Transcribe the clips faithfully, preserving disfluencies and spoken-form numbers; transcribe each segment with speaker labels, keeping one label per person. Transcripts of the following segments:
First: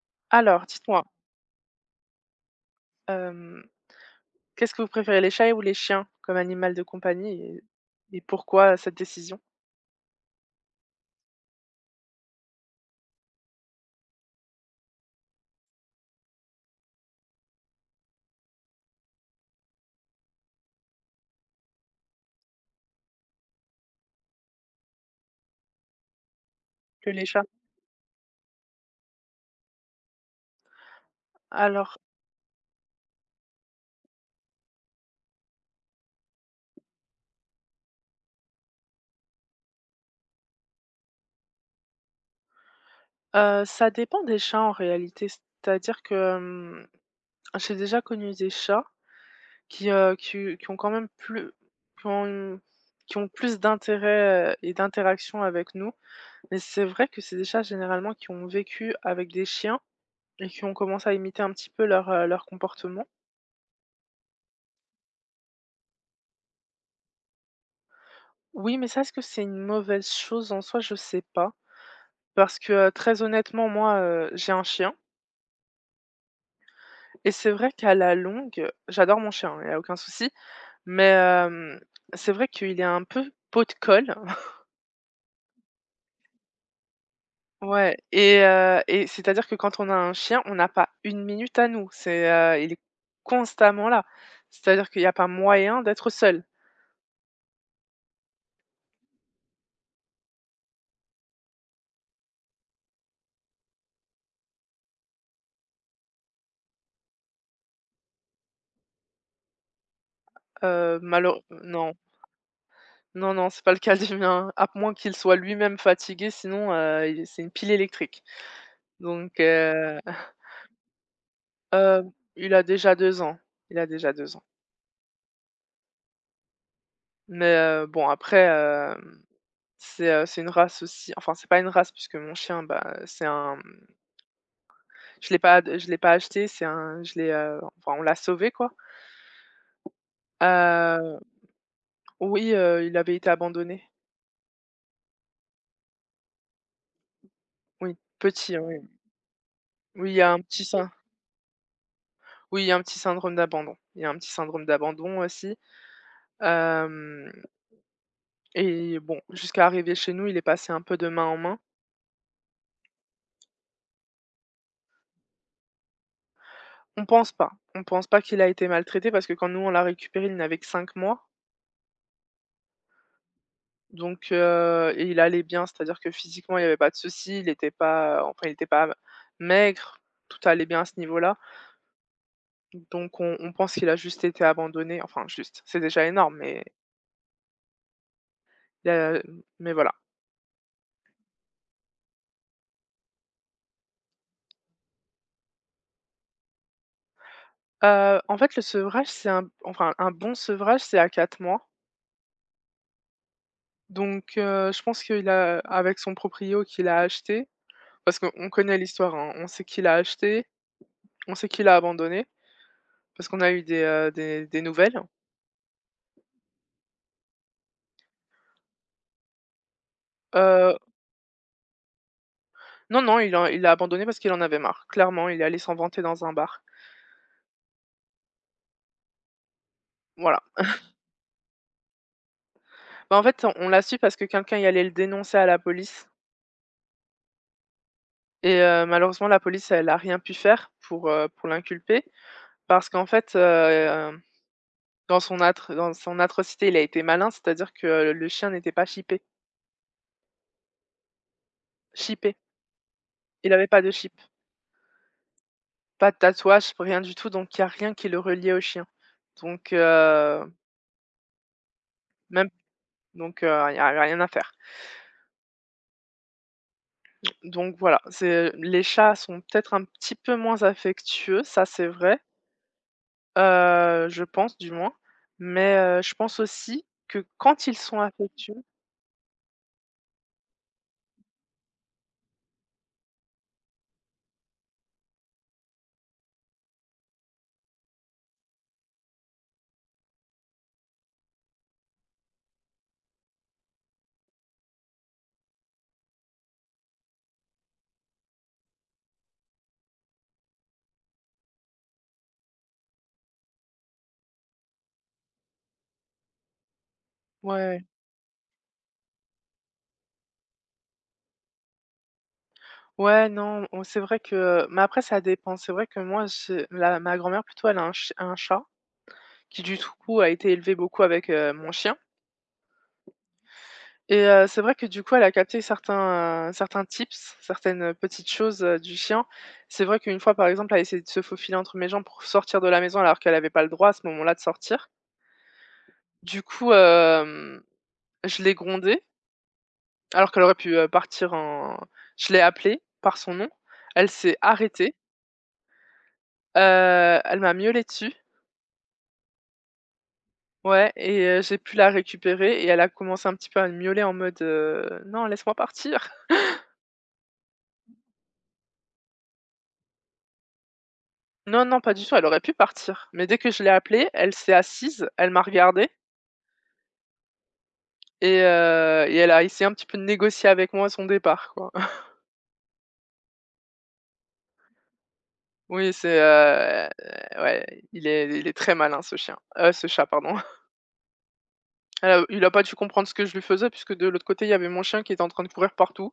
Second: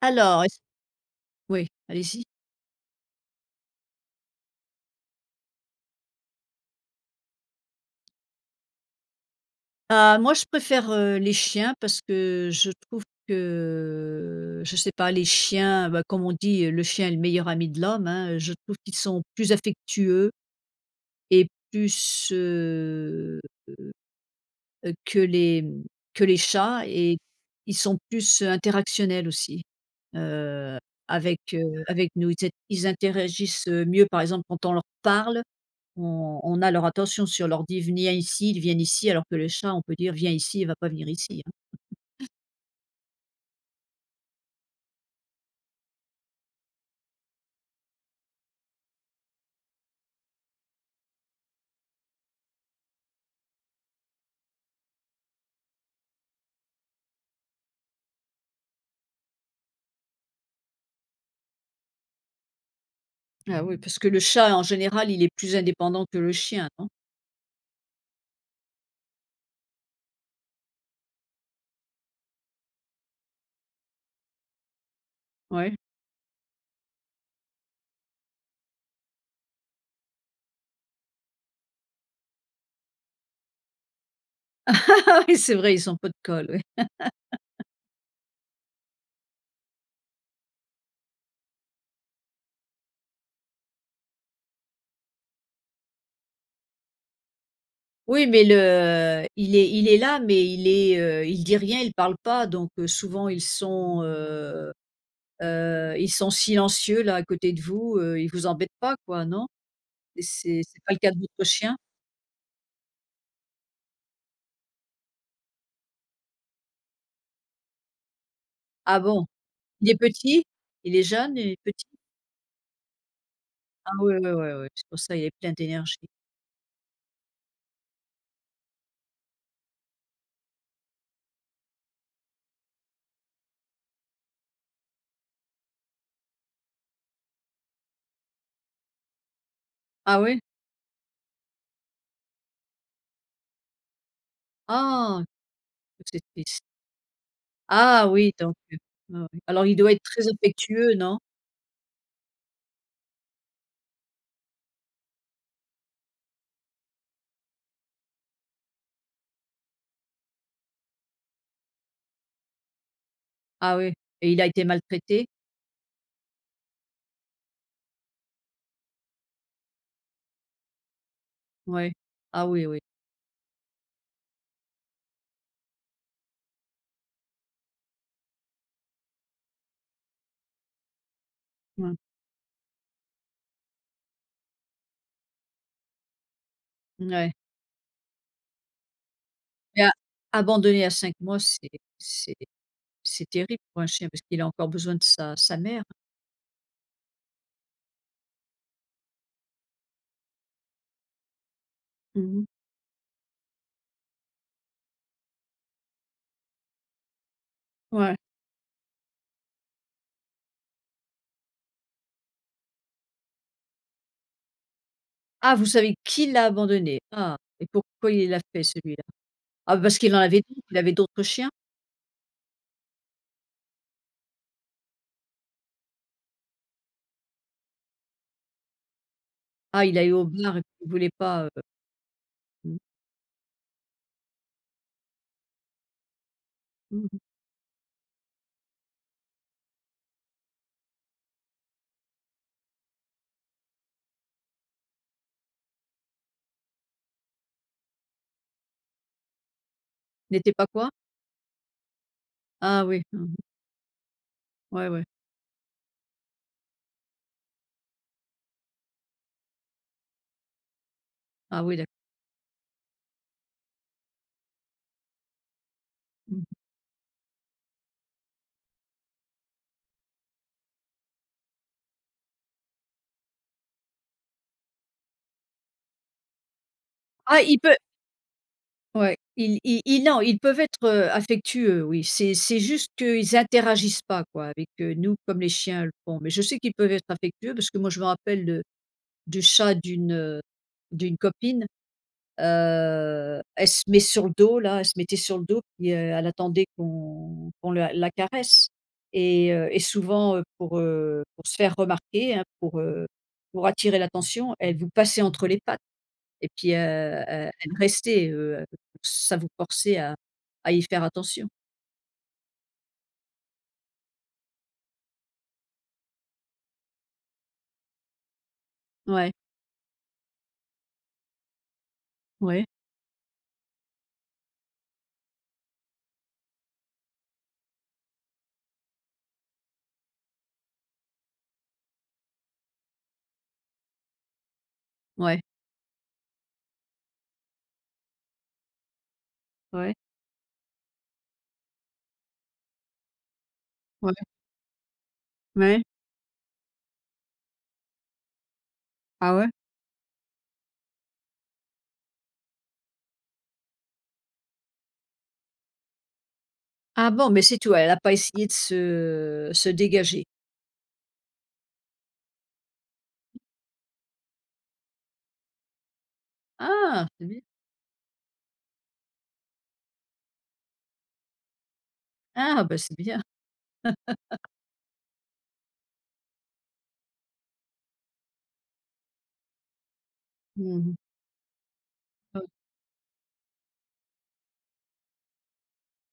Speaker 1: Alors est-ce
Speaker 2: Alors, dites-moi,
Speaker 1: Oui, allez-y.
Speaker 2: hem, qu'est-ce que vous préférez, les chats ou les chiens comme animal de compagnie et et pourquoi cette décision?
Speaker 1: Ah moi je préfère, heu, les chiens parce que je trouve que, je sais pas, les chiens, bah, comme on dit, le chien est le meilleur ami de l'homme, hein, je trouve qu'ils sont plus affectueux et plus, heu heu, que les, mmh, que les chats.
Speaker 2: Que
Speaker 1: Et
Speaker 2: les chats.
Speaker 1: ils sont plus interactionnels aussi, heu, avec, heu,
Speaker 2: Alors,
Speaker 1: avec nous. Ils ils interagissent mieux, par exemple, quand on leur parle. On on a leur attention. Si on leur dit: «Viens ici», ils viennent ici, alors que le chat, on peut dire: «Viens ici», il va pas venir ici, hein.
Speaker 2: heu, ça dépend des chats en réalité, c'est-à-dire que, hem, j'ai déjà connu des chats qui, heu, qui qui ont quand même plus qui ont une qui ont plus d'intérêt, heu et d'interaction avec nous. Mais c'est vrai que c'est des chats généralement qui ont vécu avec des chiens et qui ont commencé à imiter un petit peu leur, heu, leur comportement.
Speaker 1: Ah oui, parce que le chat, en général, il est plus indépendant que le chien, non?
Speaker 2: Oui, mais ça, est-ce que c'est une mauvaise chose en soi? Je sais pas. Parce que, heu, très honnêtement, moi, heu, j'ai un chien
Speaker 1: Ouais.
Speaker 2: et c'est vrai qu'à la longue j'adore mon chien, hein, il y a aucun souci. Mais, hem, c'est vrai qu'il est un peu pot de colle.
Speaker 1: Ah oui, c'est vrai, ils ont pas de colle, ouais.
Speaker 2: Ouais, et heu et c'est-à-dire que quand on a un chien, on n'a pas une minute à nous. C'est, heu, il est constamment là. C'est-à-dire qu'il y a pas moyen d'être seul.
Speaker 1: Oui, mais le il est il est là, mais il est, heu, il dit rien, il parle pas, donc heu, souvent ils sont, heu Heu, ils sont silencieux là à côté de vous, heu, ils vous embêtent pas quoi, non? Et c'est c'est pas
Speaker 2: Heu,
Speaker 1: le cas de
Speaker 2: malheureux
Speaker 1: votre chien?
Speaker 2: non, non, non, c'est pas le cas du mien, à moins qu'il soit lui-même fatigué, sinon, heu, il c'est une pile électrique.
Speaker 1: Ah bon,
Speaker 2: Donc,
Speaker 1: il est
Speaker 2: heu,
Speaker 1: petit? Il est jeune et petit?
Speaker 2: heu, il a déjà deux ans, il a
Speaker 1: Ah
Speaker 2: déjà
Speaker 1: ouais, ouais,
Speaker 2: deux ans.
Speaker 1: ouais, ouais, c'est pour ça il est plein d'énergie.
Speaker 2: Mais heu, bon après, hem, c'est, heu, c'est une race aussi, enfin c'est pas une race, puisque mon chien, bah, c'est un Je l'ai pas je l'ai pas acheté, c'est un je l'ai, heu, enfin on l'a sauvé quoi.
Speaker 1: Ah ouais?
Speaker 2: Heu, oui, heu, il avait été abandonné.
Speaker 1: Ah, que c'est triste.
Speaker 2: Oui,
Speaker 1: Ah oui, donc
Speaker 2: petit, hein, oui.
Speaker 1: heu, ah oui. Alors il doit être
Speaker 2: Oui, il y
Speaker 1: très
Speaker 2: a un petit syn
Speaker 1: affectueux, non?
Speaker 2: oui, il y a un petit syndrome d'abandon. Il y a un petit syndrome d'abandon aussi. Hem et bon, jusqu'à arriver chez nous, il est passé un peu de main en main.
Speaker 1: Ah oui, et il a été maltraité?
Speaker 2: On pense pas, on pense pas qu'il a été maltraité, parce que quand nous on l'a récupéré, il n'avait que 5 mois,
Speaker 1: Ouais. Ah oui, oui.
Speaker 2: donc heu et il allait bien, c'est-à-dire que physiquement, il y avait pas de souci, il était pas, enfin il était pas maigre, tout allait bien à ce niveau-là.
Speaker 1: Mmh.
Speaker 2: Donc on on pense qu'il a juste été abandonné, enfin juste, c'est déjà énorme, mais
Speaker 1: Ouais.
Speaker 2: il mais
Speaker 1: Et a
Speaker 2: voilà.
Speaker 1: Abandonné à cinq mois, c'est c'est c'est terrible pour un chien parce qu'il a encore besoin de sa sa mère.
Speaker 2: Heu, en fait, le sevrage, c'est un enfin un bon sevrage, c'est à quatre mois.
Speaker 1: Mmh.
Speaker 2: Donc, heu, je pense qu'il a avec son proprio qu'il a acheté,
Speaker 1: Ouais.
Speaker 2: parce qu'on connaît l'histoire, hein, on sait qu'il a acheté, on sait qu'il a abandonné, parce qu'on a eu des, heu, des des nouvelles.
Speaker 1: Ah, vous savez qui l'a abandonné? Ah, et pourquoi il l'a fait celui-là? Ah, parce qu'il en avait d'autres,
Speaker 2: Heu,
Speaker 1: il avait d'autres chiens?
Speaker 2: non, non, il a il a abandonné parce qu'il en avait marre. Clairement, il est allé s'en vanter dans un bar.
Speaker 1: Ah, il allait au
Speaker 2: Voilà.
Speaker 1: bar et puis il voulait pas, heu, mmh,
Speaker 2: Bah, en fait, on on l'a su parce que quelqu'un y allait le dénoncer à la police.
Speaker 1: mmh, mmh.
Speaker 2: Et heu, malheureusement, la police, elle a rien pu faire pour, heu, pour l'inculper, parce qu'en fait, heu, dans son atr dans son atrocité, il a été malin, c'est-à-dire que le chien n'était pas chippé
Speaker 1: N'était pas quoi?
Speaker 2: chippé.
Speaker 1: Ah oui, mmh,
Speaker 2: Il avait pas de chip,
Speaker 1: mmh. Ouais, ouais.
Speaker 2: pas de tatouage, rien du tout, donc il y a rien qui le reliait au chien. Donc, heu,
Speaker 1: Ah oui, d'accord.
Speaker 2: même donc heu, il y a rien à faire.
Speaker 1: Mmh, mmh.
Speaker 2: Donc voilà, c'est les chats sont peut-être un petit peu moins affectueux, ça c'est vrai, heu, je pense, du moins, mais heu, je pense aussi que
Speaker 1: Ah, il
Speaker 2: quand ils
Speaker 1: peut
Speaker 2: sont affectueux,
Speaker 1: Ouais, il il il non, ils peuvent être, heu, affectueux, oui, c'est c'est juste qu'ils interagissent pas quoi avec, heu, nous comme les chiens le font. Mais je sais qu'ils peuvent être affectueux parce que moi je me rappelle de du chat d'une, heu, d'une copine. Heu, elle se met sur le dos là, elle se mettait sur le dos puis, heu, elle attendait qu'on qu'on la la caresse. Et heu et souvent, heu, pour, heu, pour se faire remarquer, hein, pour, heu, pour attirer l'attention, elle vous passait entre les pattes et puis, heu, elle elle
Speaker 2: ouais.
Speaker 1: restait, heu, ça vous forçait à à y faire attention.
Speaker 2: Ouais, non, on c'est vrai que, mais après ça dépend. C'est vrai que moi, je la ma grand-mère plutôt, elle a un ch un chat
Speaker 1: Ouais,
Speaker 2: qui du coup a été élevé beaucoup avec, heu, mon chien,
Speaker 1: ouais,
Speaker 2: et heu, c'est vrai que du coup, elle a capté certains, heu, certains tips, certaines, petites choses, heu, du chien. C'est vrai qu'une fois, par exemple, elle a essayé de se faufiler entre mes jambes pour sortir de la maison alors qu'elle n'avait pas le droit à ce moment-là de sortir.
Speaker 1: ouais,
Speaker 2: Du coup, hem, je l'ai grondée
Speaker 1: ouais.
Speaker 2: alors qu'elle aurait pu, heu, partir en je l'ai appelée par son nom. Elle
Speaker 1: Ouais,
Speaker 2: s'est arrêtée,
Speaker 1: ouais.
Speaker 2: heu, elle m'a miaulé dessus.
Speaker 1: Ah ouais?
Speaker 2: Ouais, et heu, j'ai pu la récupérer, et elle a commencé un petit peu à me miauler en mode, heu: «Non, laisse-moi partir».
Speaker 1: Ah bon, mais c'est tout, elle a pas essayé de se se dégager.
Speaker 2: Non, non, pas du tout, elle aurait pu partir, mais dès que je l'ai appelée, elle s'est assise, elle m'a regardée,
Speaker 1: Ah! C'est bien.
Speaker 2: et heu et elle a essayé un petit peu de négocier avec moi son départ, quoi.
Speaker 1: Ah bah, c'est bien.
Speaker 2: Oui, c'est, heu, euh, ouais, il est il est très malin ce chien, heu, ce chat, pardon.
Speaker 1: Mmh.
Speaker 2: Heu,
Speaker 1: Ouais.
Speaker 2: il a pas dû comprendre ce que je lui faisais, puisque de l'autre côté, il y avait mon chien qui était en train de courir partout.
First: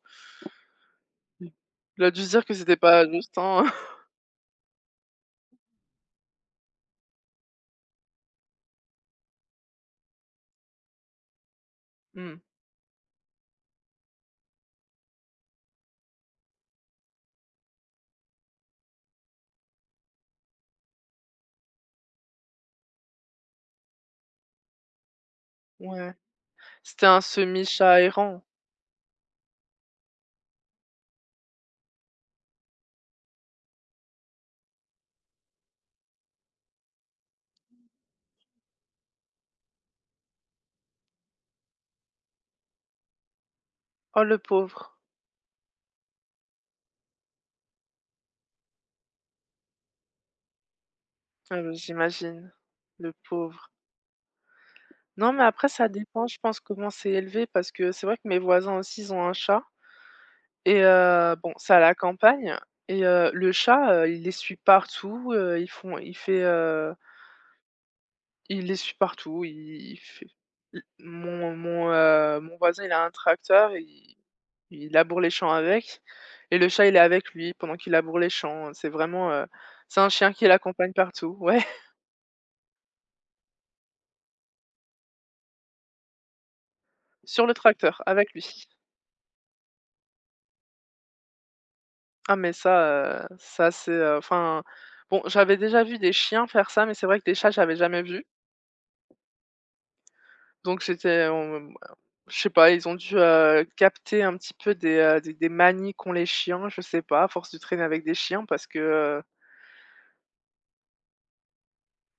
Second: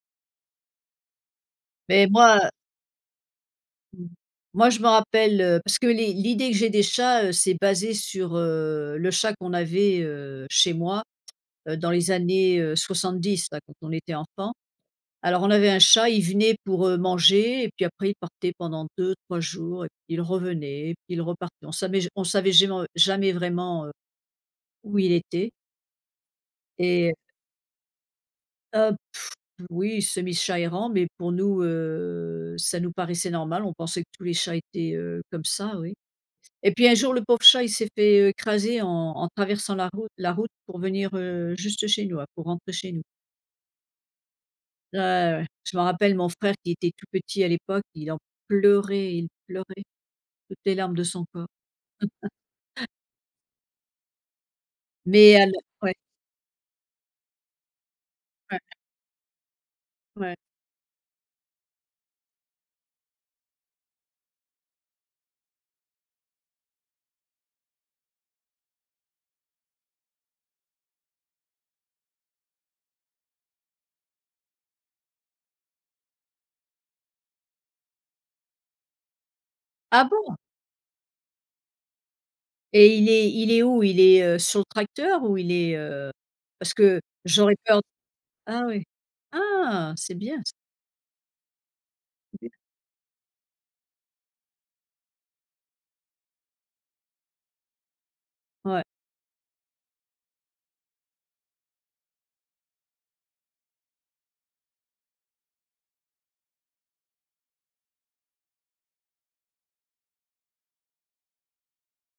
Speaker 2: Il
Speaker 1: Mais
Speaker 2: a dû se dire
Speaker 1: moi,
Speaker 2: que c'était pas juste, hein.
Speaker 1: mmh, moi je me rappelle, heu, parce que l'i l'idée que j'ai des chats, heu, c'est basé sur, heu, le chat qu'on avait, heu, chez moi, heu, dans les
Speaker 2: Mmh,
Speaker 1: années, euh, soixante-dix, là, quand on était enfant. Alors on avait un chat, il venait pour, heu, manger et puis après il partait pendant deux, trois jours et puis il revenait et puis il repartait. On savait on savait gément jamais vraiment, heu, où il était
Speaker 2: ouais. C'était
Speaker 1: et
Speaker 2: un semi chat errant.
Speaker 1: hop, oui, semi-chat errant, mais pour nous, heu, ça nous paraissait normal. On pensait que tous les chats étaient, heu, comme ça, oui. Et puis un jour, le pauvre chat, il s'est fait écraser en en traversant la route la route pour venir, heu, juste chez nous, ouais, pour rentrer chez nous.
Speaker 2: Oh, le pauvre!
Speaker 1: Ouais, ouais, ouais. Je me rappelle mon frère qui était tout petit à l'époque, il en pleurait, il pleurait toutes les larmes de son corps.
Speaker 2: Ah bah, j'imagine, le pauvre. Non,
Speaker 1: Mais
Speaker 2: mais
Speaker 1: alors
Speaker 2: après ça
Speaker 1: ouais,
Speaker 2: dépend, je pense, comment c'est élevé, parce que c'est vrai que mes
Speaker 1: ouais,
Speaker 2: voisins aussi, ils ont un chat,
Speaker 1: ouais.
Speaker 2: et heu, bon, c'est à la campagne, et heu, le chat, heu, il les suit partout, heu, ils font il fait, heu, il les suit partout, il il fait l mon mon, heu, mon voisin, il a un tracteur, il il laboure les champs avec, et le chat, il est avec lui pendant qu'il laboure les champs. C'est vraiment, heu, c'est
Speaker 1: Ah
Speaker 2: un chien
Speaker 1: bon?
Speaker 2: qui l'accompagne partout. Ouais,
Speaker 1: Et il est il est où? Il est, heu, sur le tracteur ou il est, heu? Parce que
Speaker 2: sur le
Speaker 1: j'aurais peur.
Speaker 2: tracteur, avec
Speaker 1: Ah
Speaker 2: lui.
Speaker 1: oui. Ah! C'est bien, c'est
Speaker 2: Ah
Speaker 1: bien.
Speaker 2: mais ça, heu, ça c'est, heu, enfin, bon, j'avais déjà vu des chiens faire ça, mais c'est vrai que des chats, j'avais jamais vu.
Speaker 1: Ouais.
Speaker 2: Donc j'étais on je sais pas, ils ont dû, heu, capter un petit peu des, heu, des des manies qu'ont les chiens, je sais pas, à force de traîner avec des chiens, parce que, heu,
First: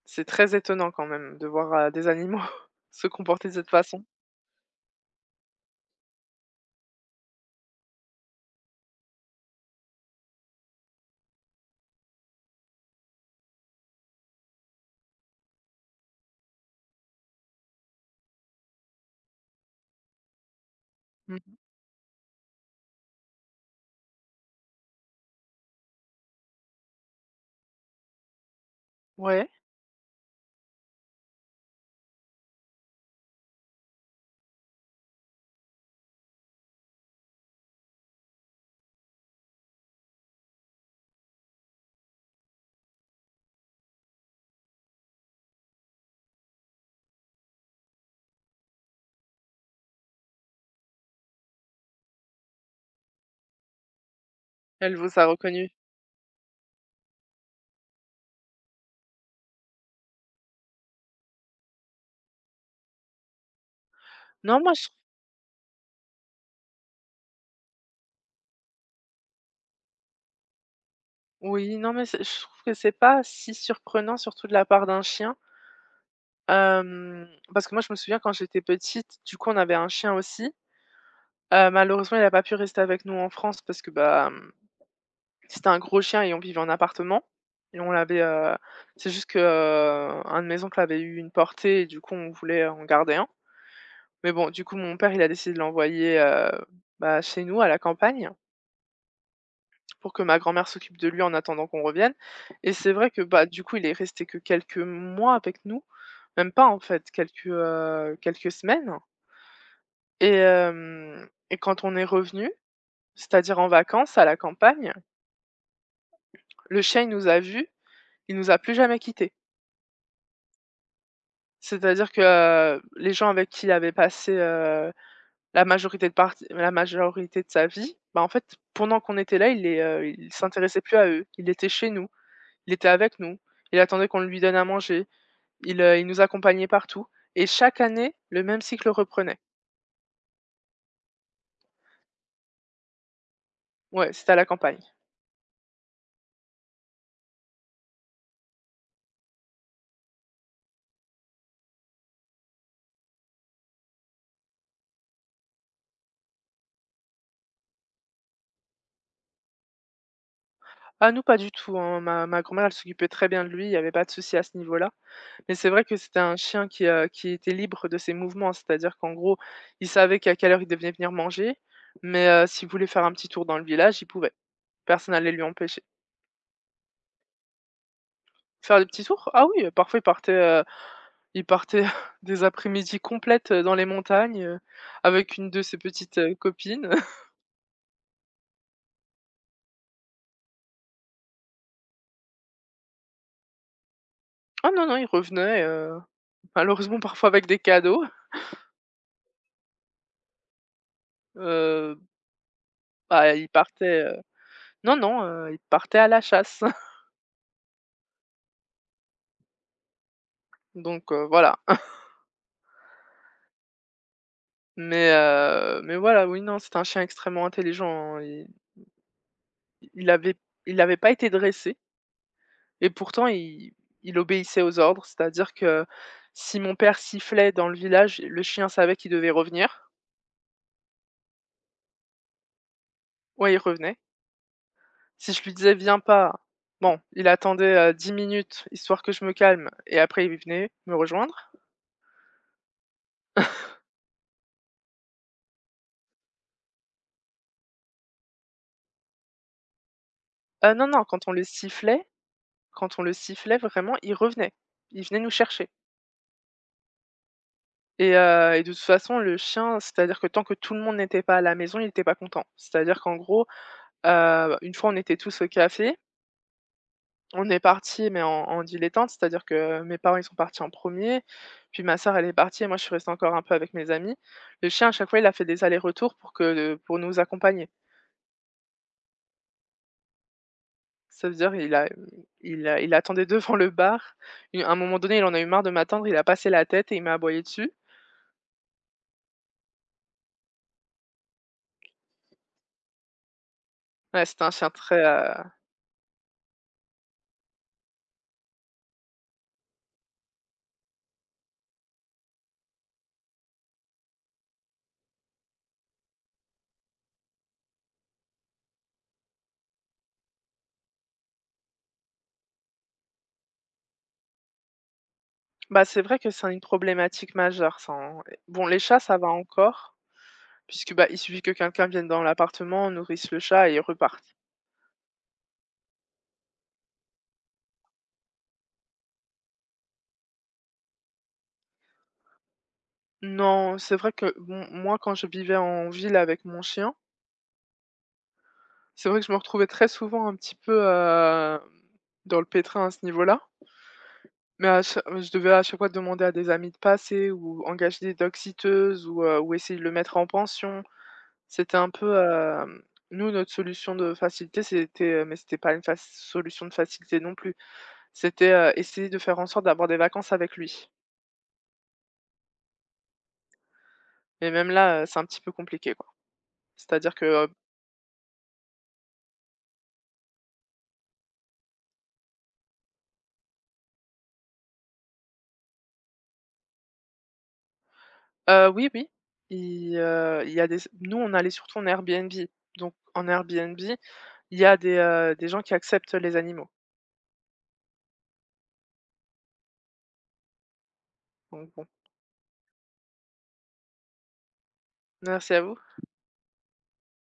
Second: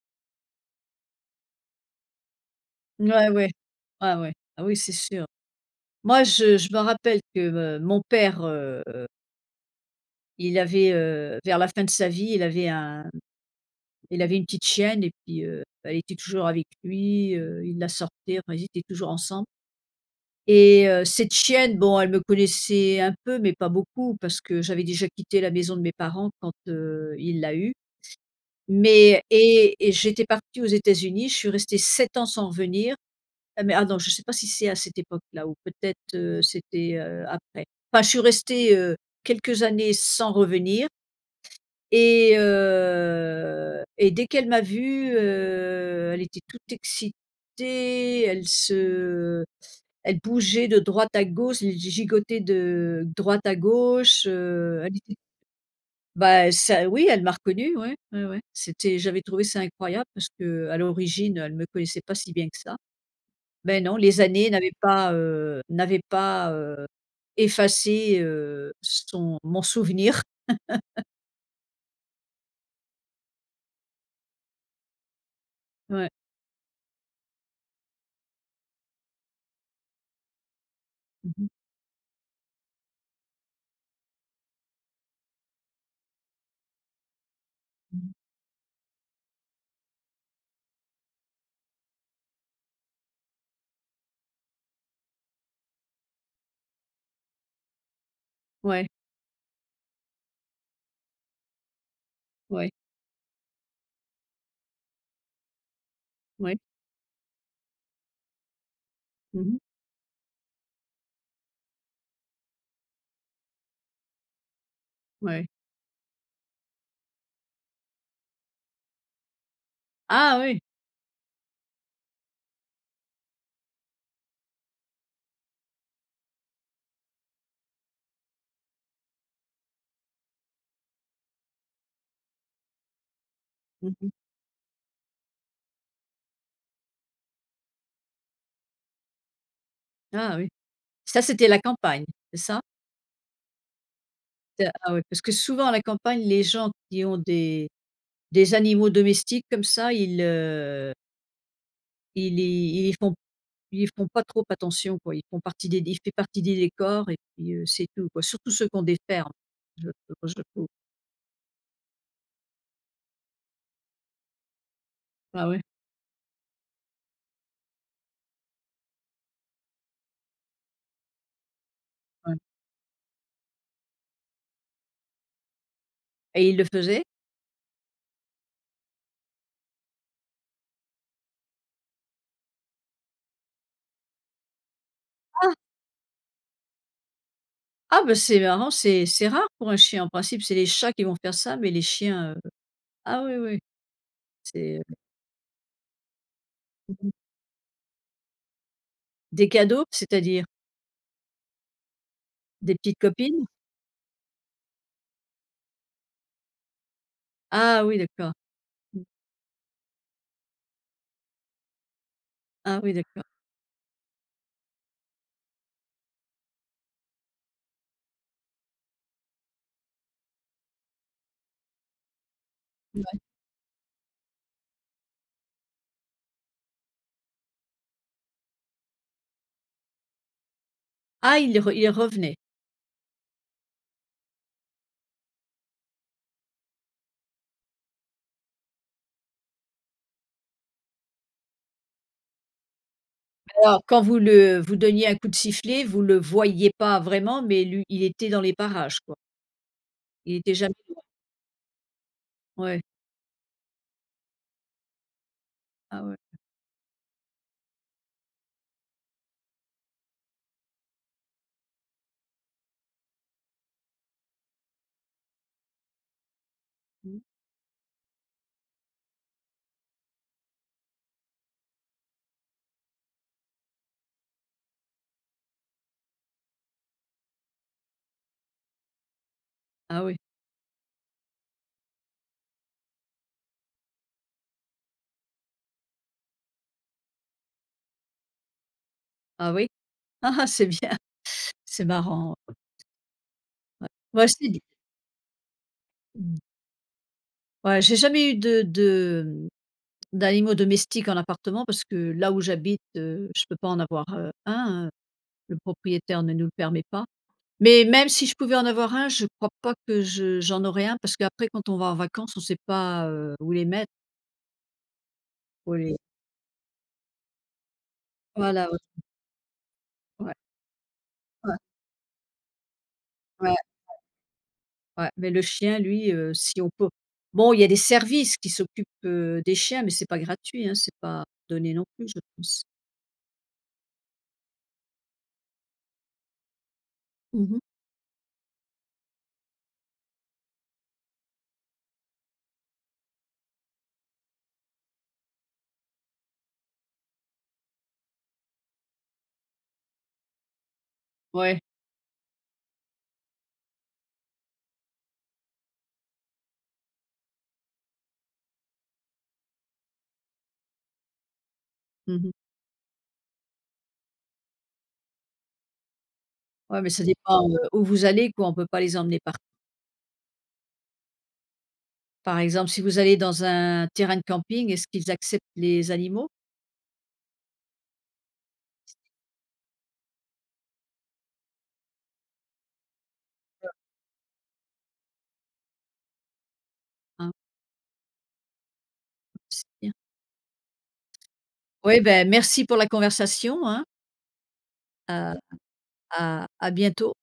Speaker 2: c'est très étonnant quand même de voir, heu, des animaux se
Speaker 1: Ouais,
Speaker 2: comporter
Speaker 1: ouais.
Speaker 2: de cette façon.
Speaker 1: Ah ouais. Ah oui, c'est sûr. Moi, je je me rappelle que, heu, mon père, il avait, heu, vers la fin de sa vie, il avait un il avait une petite chienne et puis, heu, elle était toujours avec lui, heu, il la sortait, enfin ils étaient toujours ensemble. Et heu, cette
Speaker 2: Mmh.
Speaker 1: chienne, bon, elle me connaissait un peu, mais pas beaucoup parce que j'avais déjà quitté la maison de mes parents quand, heu, il l'a eue. Mais
Speaker 2: Ouais,
Speaker 1: et et j'étais partie aux États-Unis, je suis restée sept ans sans revenir. Ah mais ah non, je ne sais pas si c'est à cette époque-là ou peut-être, heu, c'était, heu, après. Enfin, je suis restée, heu, quelques années sans revenir. Et heu et dès qu'elle m'a vue, heu, elle était toute excitée, elle se elle bougeait de droite à gauche, elle gigotait de droite à gauche, heu,
Speaker 2: elle
Speaker 1: elle était...
Speaker 2: vous a reconnu?
Speaker 1: Bah, ça oui, elle m'a reconnue, ouais, ouais, ouais. C'était J'avais trouvé ça incroyable parce que à l'origine, elle me connaissait pas si bien que ça. Mais non, les années
Speaker 2: Non,
Speaker 1: n'avaient
Speaker 2: moi je
Speaker 1: pas, heu, n'avaient pas, heu, effacé, heu, son mon souvenir.
Speaker 2: oui, non, mais c'est je trouve que c'est pas si surprenant surtout de la part d'un chien.
Speaker 1: Ouais.
Speaker 2: Hem, parce que moi, je me souviens quand j'étais petite, du coup, on avait un chien aussi.
Speaker 1: Mmh.
Speaker 2: Heu, malheureusement, il a pas pu rester avec nous en France parce que, bah, mmh, c'était un gros chien et on vivait en appartement, et on
Speaker 1: Mmh.
Speaker 2: l'avait, heu c'est juste que, heu, un de mes oncles avait eu une portée et du coup, on voulait en garder un. Mais bon, du coup, mon père, il a décidé de l'envoyer, heu, bah, chez nous à la campagne,
Speaker 1: Ouais,
Speaker 2: pour que ma grand-mère s'occupe de lui en attendant qu'on revienne,
Speaker 1: ouais,
Speaker 2: et c'est vrai que, bah, du coup, il est resté que quelques mois avec nous, même
Speaker 1: ouais.
Speaker 2: pas en fait, quelques, heu, quelques semaines.
Speaker 1: Mmh.
Speaker 2: Et hem et quand on est revenu, c'est-à-dire en vacances à la campagne,
Speaker 1: Ouais.
Speaker 2: le chien, il nous a vus, il nous a plus jamais quittés.
Speaker 1: Ah oui!
Speaker 2: C'est-à-dire que, heu, les gens avec qui il avait passé, heu, la majorité de partie la majorité de sa vie, bah, en fait, pendant qu'on était là, il les, heu, il s'intéressait plus à eux. Il était chez nous, il était avec nous, il
Speaker 1: Mmh.
Speaker 2: attendait qu'on lui donne à manger, il, heu, il nous accompagnait partout, et chaque année, le même cycle reprenait.
Speaker 1: Ah oui. Ça, c'était la campagne, c'est ça?
Speaker 2: Ouais, c'était à la
Speaker 1: C'est
Speaker 2: campagne.
Speaker 1: Ah oui, parce que souvent à la campagne, les gens qui ont des des animaux domestiques comme ça, ils, heu, ils y ils y font ils y font pas trop attention, quoi. Ils font partie des ils font partie des décors et puis, heu, c'est tout, quoi. Surtout ceux qui ont des fermes, je je trouve.
Speaker 2: Ah, nous, pas du tout, hein. Ma ma grand-mère, elle s'occupait très bien de lui, il y avait pas de souci à ce niveau-là.
Speaker 1: Ah
Speaker 2: Mais
Speaker 1: oui.
Speaker 2: c'est vrai que c'était un chien qui, heu, qui était libre de ses mouvements. C'est-à-dire qu'en gros, il savait qu'à quelle heure il devait venir manger, mais
Speaker 1: Ouais.
Speaker 2: heu, s'il voulait faire un petit tour dans le village, il pouvait. Personne allait lui empêcher.
Speaker 1: Et ils le faisaient?
Speaker 2: Faire des petits tours? Ah oui, heu, parfois il partait, heu, il partait des après-midi complètes, heu, dans les montagnes, heu, avec une
Speaker 1: Ah!
Speaker 2: de ses petites, heu, copines.
Speaker 1: Ah bah, c'est marrant, c'est c'est rare pour un chien. En principe, c'est les chats qui vont faire ça, mais les chiens, heu ah oui, oui,
Speaker 2: Ah
Speaker 1: c'est, heu,
Speaker 2: non, non, il revenait, heu, malheureusement parfois avec des cadeaux.
Speaker 1: des cadeaux? C'est-à-dire?
Speaker 2: Heu,
Speaker 1: Des petites
Speaker 2: bah,
Speaker 1: copines?
Speaker 2: il partait, heu non, non, heu, il partait à la chasse.
Speaker 1: Ah oui, d'accord. Mmh.
Speaker 2: Donc, heu, voilà.
Speaker 1: Ah oui, d'accord.
Speaker 2: Mais heu, mais voilà, oui, non, c'est un chien extrêmement intelligent, hein. Il il avait il n'avait pas été dressé, et pourtant il il obéissait aux ordres. C'est-à-dire que si mon père sifflait dans le village, le chien savait qu'il devait revenir.
Speaker 1: Ah, il re il revenait.
Speaker 2: Ouais, il revenait. Si je lui disais: «Viens pas», bon, il attendait, heu, 10 minutes, histoire que je me calme, et après il venait me rejoindre.
Speaker 1: Alors quand vous le vous donniez un coup de sifflet, vous le voyiez pas vraiment, mais lui il était dans les parages, quoi. Il était
Speaker 2: Heu,
Speaker 1: jamais
Speaker 2: non,
Speaker 1: loin.
Speaker 2: non, quand on le sifflait
Speaker 1: Ouais.
Speaker 2: quand on le sifflait, vraiment, il revenait. Il venait nous chercher.
Speaker 1: Ah ouais.
Speaker 2: Et heu et de toute façon, le chien, c'est-à-dire que tant que tout le monde n'était pas à la maison, il n'était pas content. C'est-à-dire qu'en gros, heu, une fois, on était tous au café,
Speaker 1: Mmh.
Speaker 2: on est parti, mais en en dilettante, c'est-à-dire que mes parents, ils sont partis en premier, puis ma sœur, elle est partie, et moi, je suis restée encore un peu avec mes amis. Le chien, à chaque fois, il a fait des allers-retours pour que pour nous accompagner.
Speaker 1: Ah oui.
Speaker 2: Ça veut dire il a il a il attendait devant le bar. U à un moment donné, il en a eu marre de m'attendre, il a passé la tête et il m'a aboyé dessus.
Speaker 1: Ah oui. Ah ah, c'est bien, c'est marrant. Ouais.
Speaker 2: Ouais,
Speaker 1: Moi
Speaker 2: c'était
Speaker 1: c'est
Speaker 2: un
Speaker 1: d
Speaker 2: chien très, heu
Speaker 1: mmh. Ouais, j'ai jamais eu de de, mmh, d'animaux domestiques en appartement parce que là où j'habite, heu, je peux pas en avoir, heu, un, heu, le propriétaire ne nous le permet pas. Mais même si je pouvais en avoir un, je crois pas que je j'en aurais un parce qu'après quand on va en vacances, on sait pas, heu, où les mettre, faut
Speaker 2: bah,
Speaker 1: les
Speaker 2: c'est vrai que c'est une problématique majeure ça, hein. Bon,
Speaker 1: voilà,
Speaker 2: les
Speaker 1: ouais,
Speaker 2: chats, ça va encore,
Speaker 1: ouais,
Speaker 2: puisque, bah, il suffit que
Speaker 1: ouais,
Speaker 2: quelqu'un vienne dans l'appartement, nourrisse le
Speaker 1: ouais,
Speaker 2: chat, et ils repartent.
Speaker 1: ouais, mais le chien lui, heu, si on peut bon, il y a des services qui s'occupent, heu, des chiens, mais c'est pas gratuit, hein, c'est pas donné non plus, je pense.
Speaker 2: Non, c'est vrai que bon, moi, quand je vivais en ville avec mon chien,
Speaker 1: Mmh, mh.
Speaker 2: c'est vrai que je me retrouvais très souvent un petit peu, heu, dans le pétrin à ce niveau-là. Mais à cha je devais à chaque fois demander à des amis de passer, ou engager des dog-sitters, ou, heu, ou essayer de le mettre en pension.
Speaker 1: Ouais,
Speaker 2: C'était un peu, hem nous, notre solution de facilité, c'était, mais c'était pas une fac solution de facilité non plus. C'était, heu, essayer de faire en sorte d'avoir des vacances avec lui.
Speaker 1: mmh.
Speaker 2: Mais même là, heu, c'est un petit peu compliqué, quoi.
Speaker 1: Ouais, mais ça
Speaker 2: C'est-à-dire que, heu
Speaker 1: dépend, heu, où vous allez quoi, on peut pas les emmener par par exemple, si vous allez dans un terrain de camping, est-ce qu'ils acceptent les animaux?
Speaker 2: heu, oui, oui, il, heu, il y a des nous, on allait surtout en Airbnb. Donc en Airbnb, il y a des, heu, des gens qui acceptent les animaux.
Speaker 1: Oui.
Speaker 2: Donc bon.
Speaker 1: Ben, merci pour la conversation, hein. à
Speaker 2: Merci à vous.
Speaker 1: À à bientôt.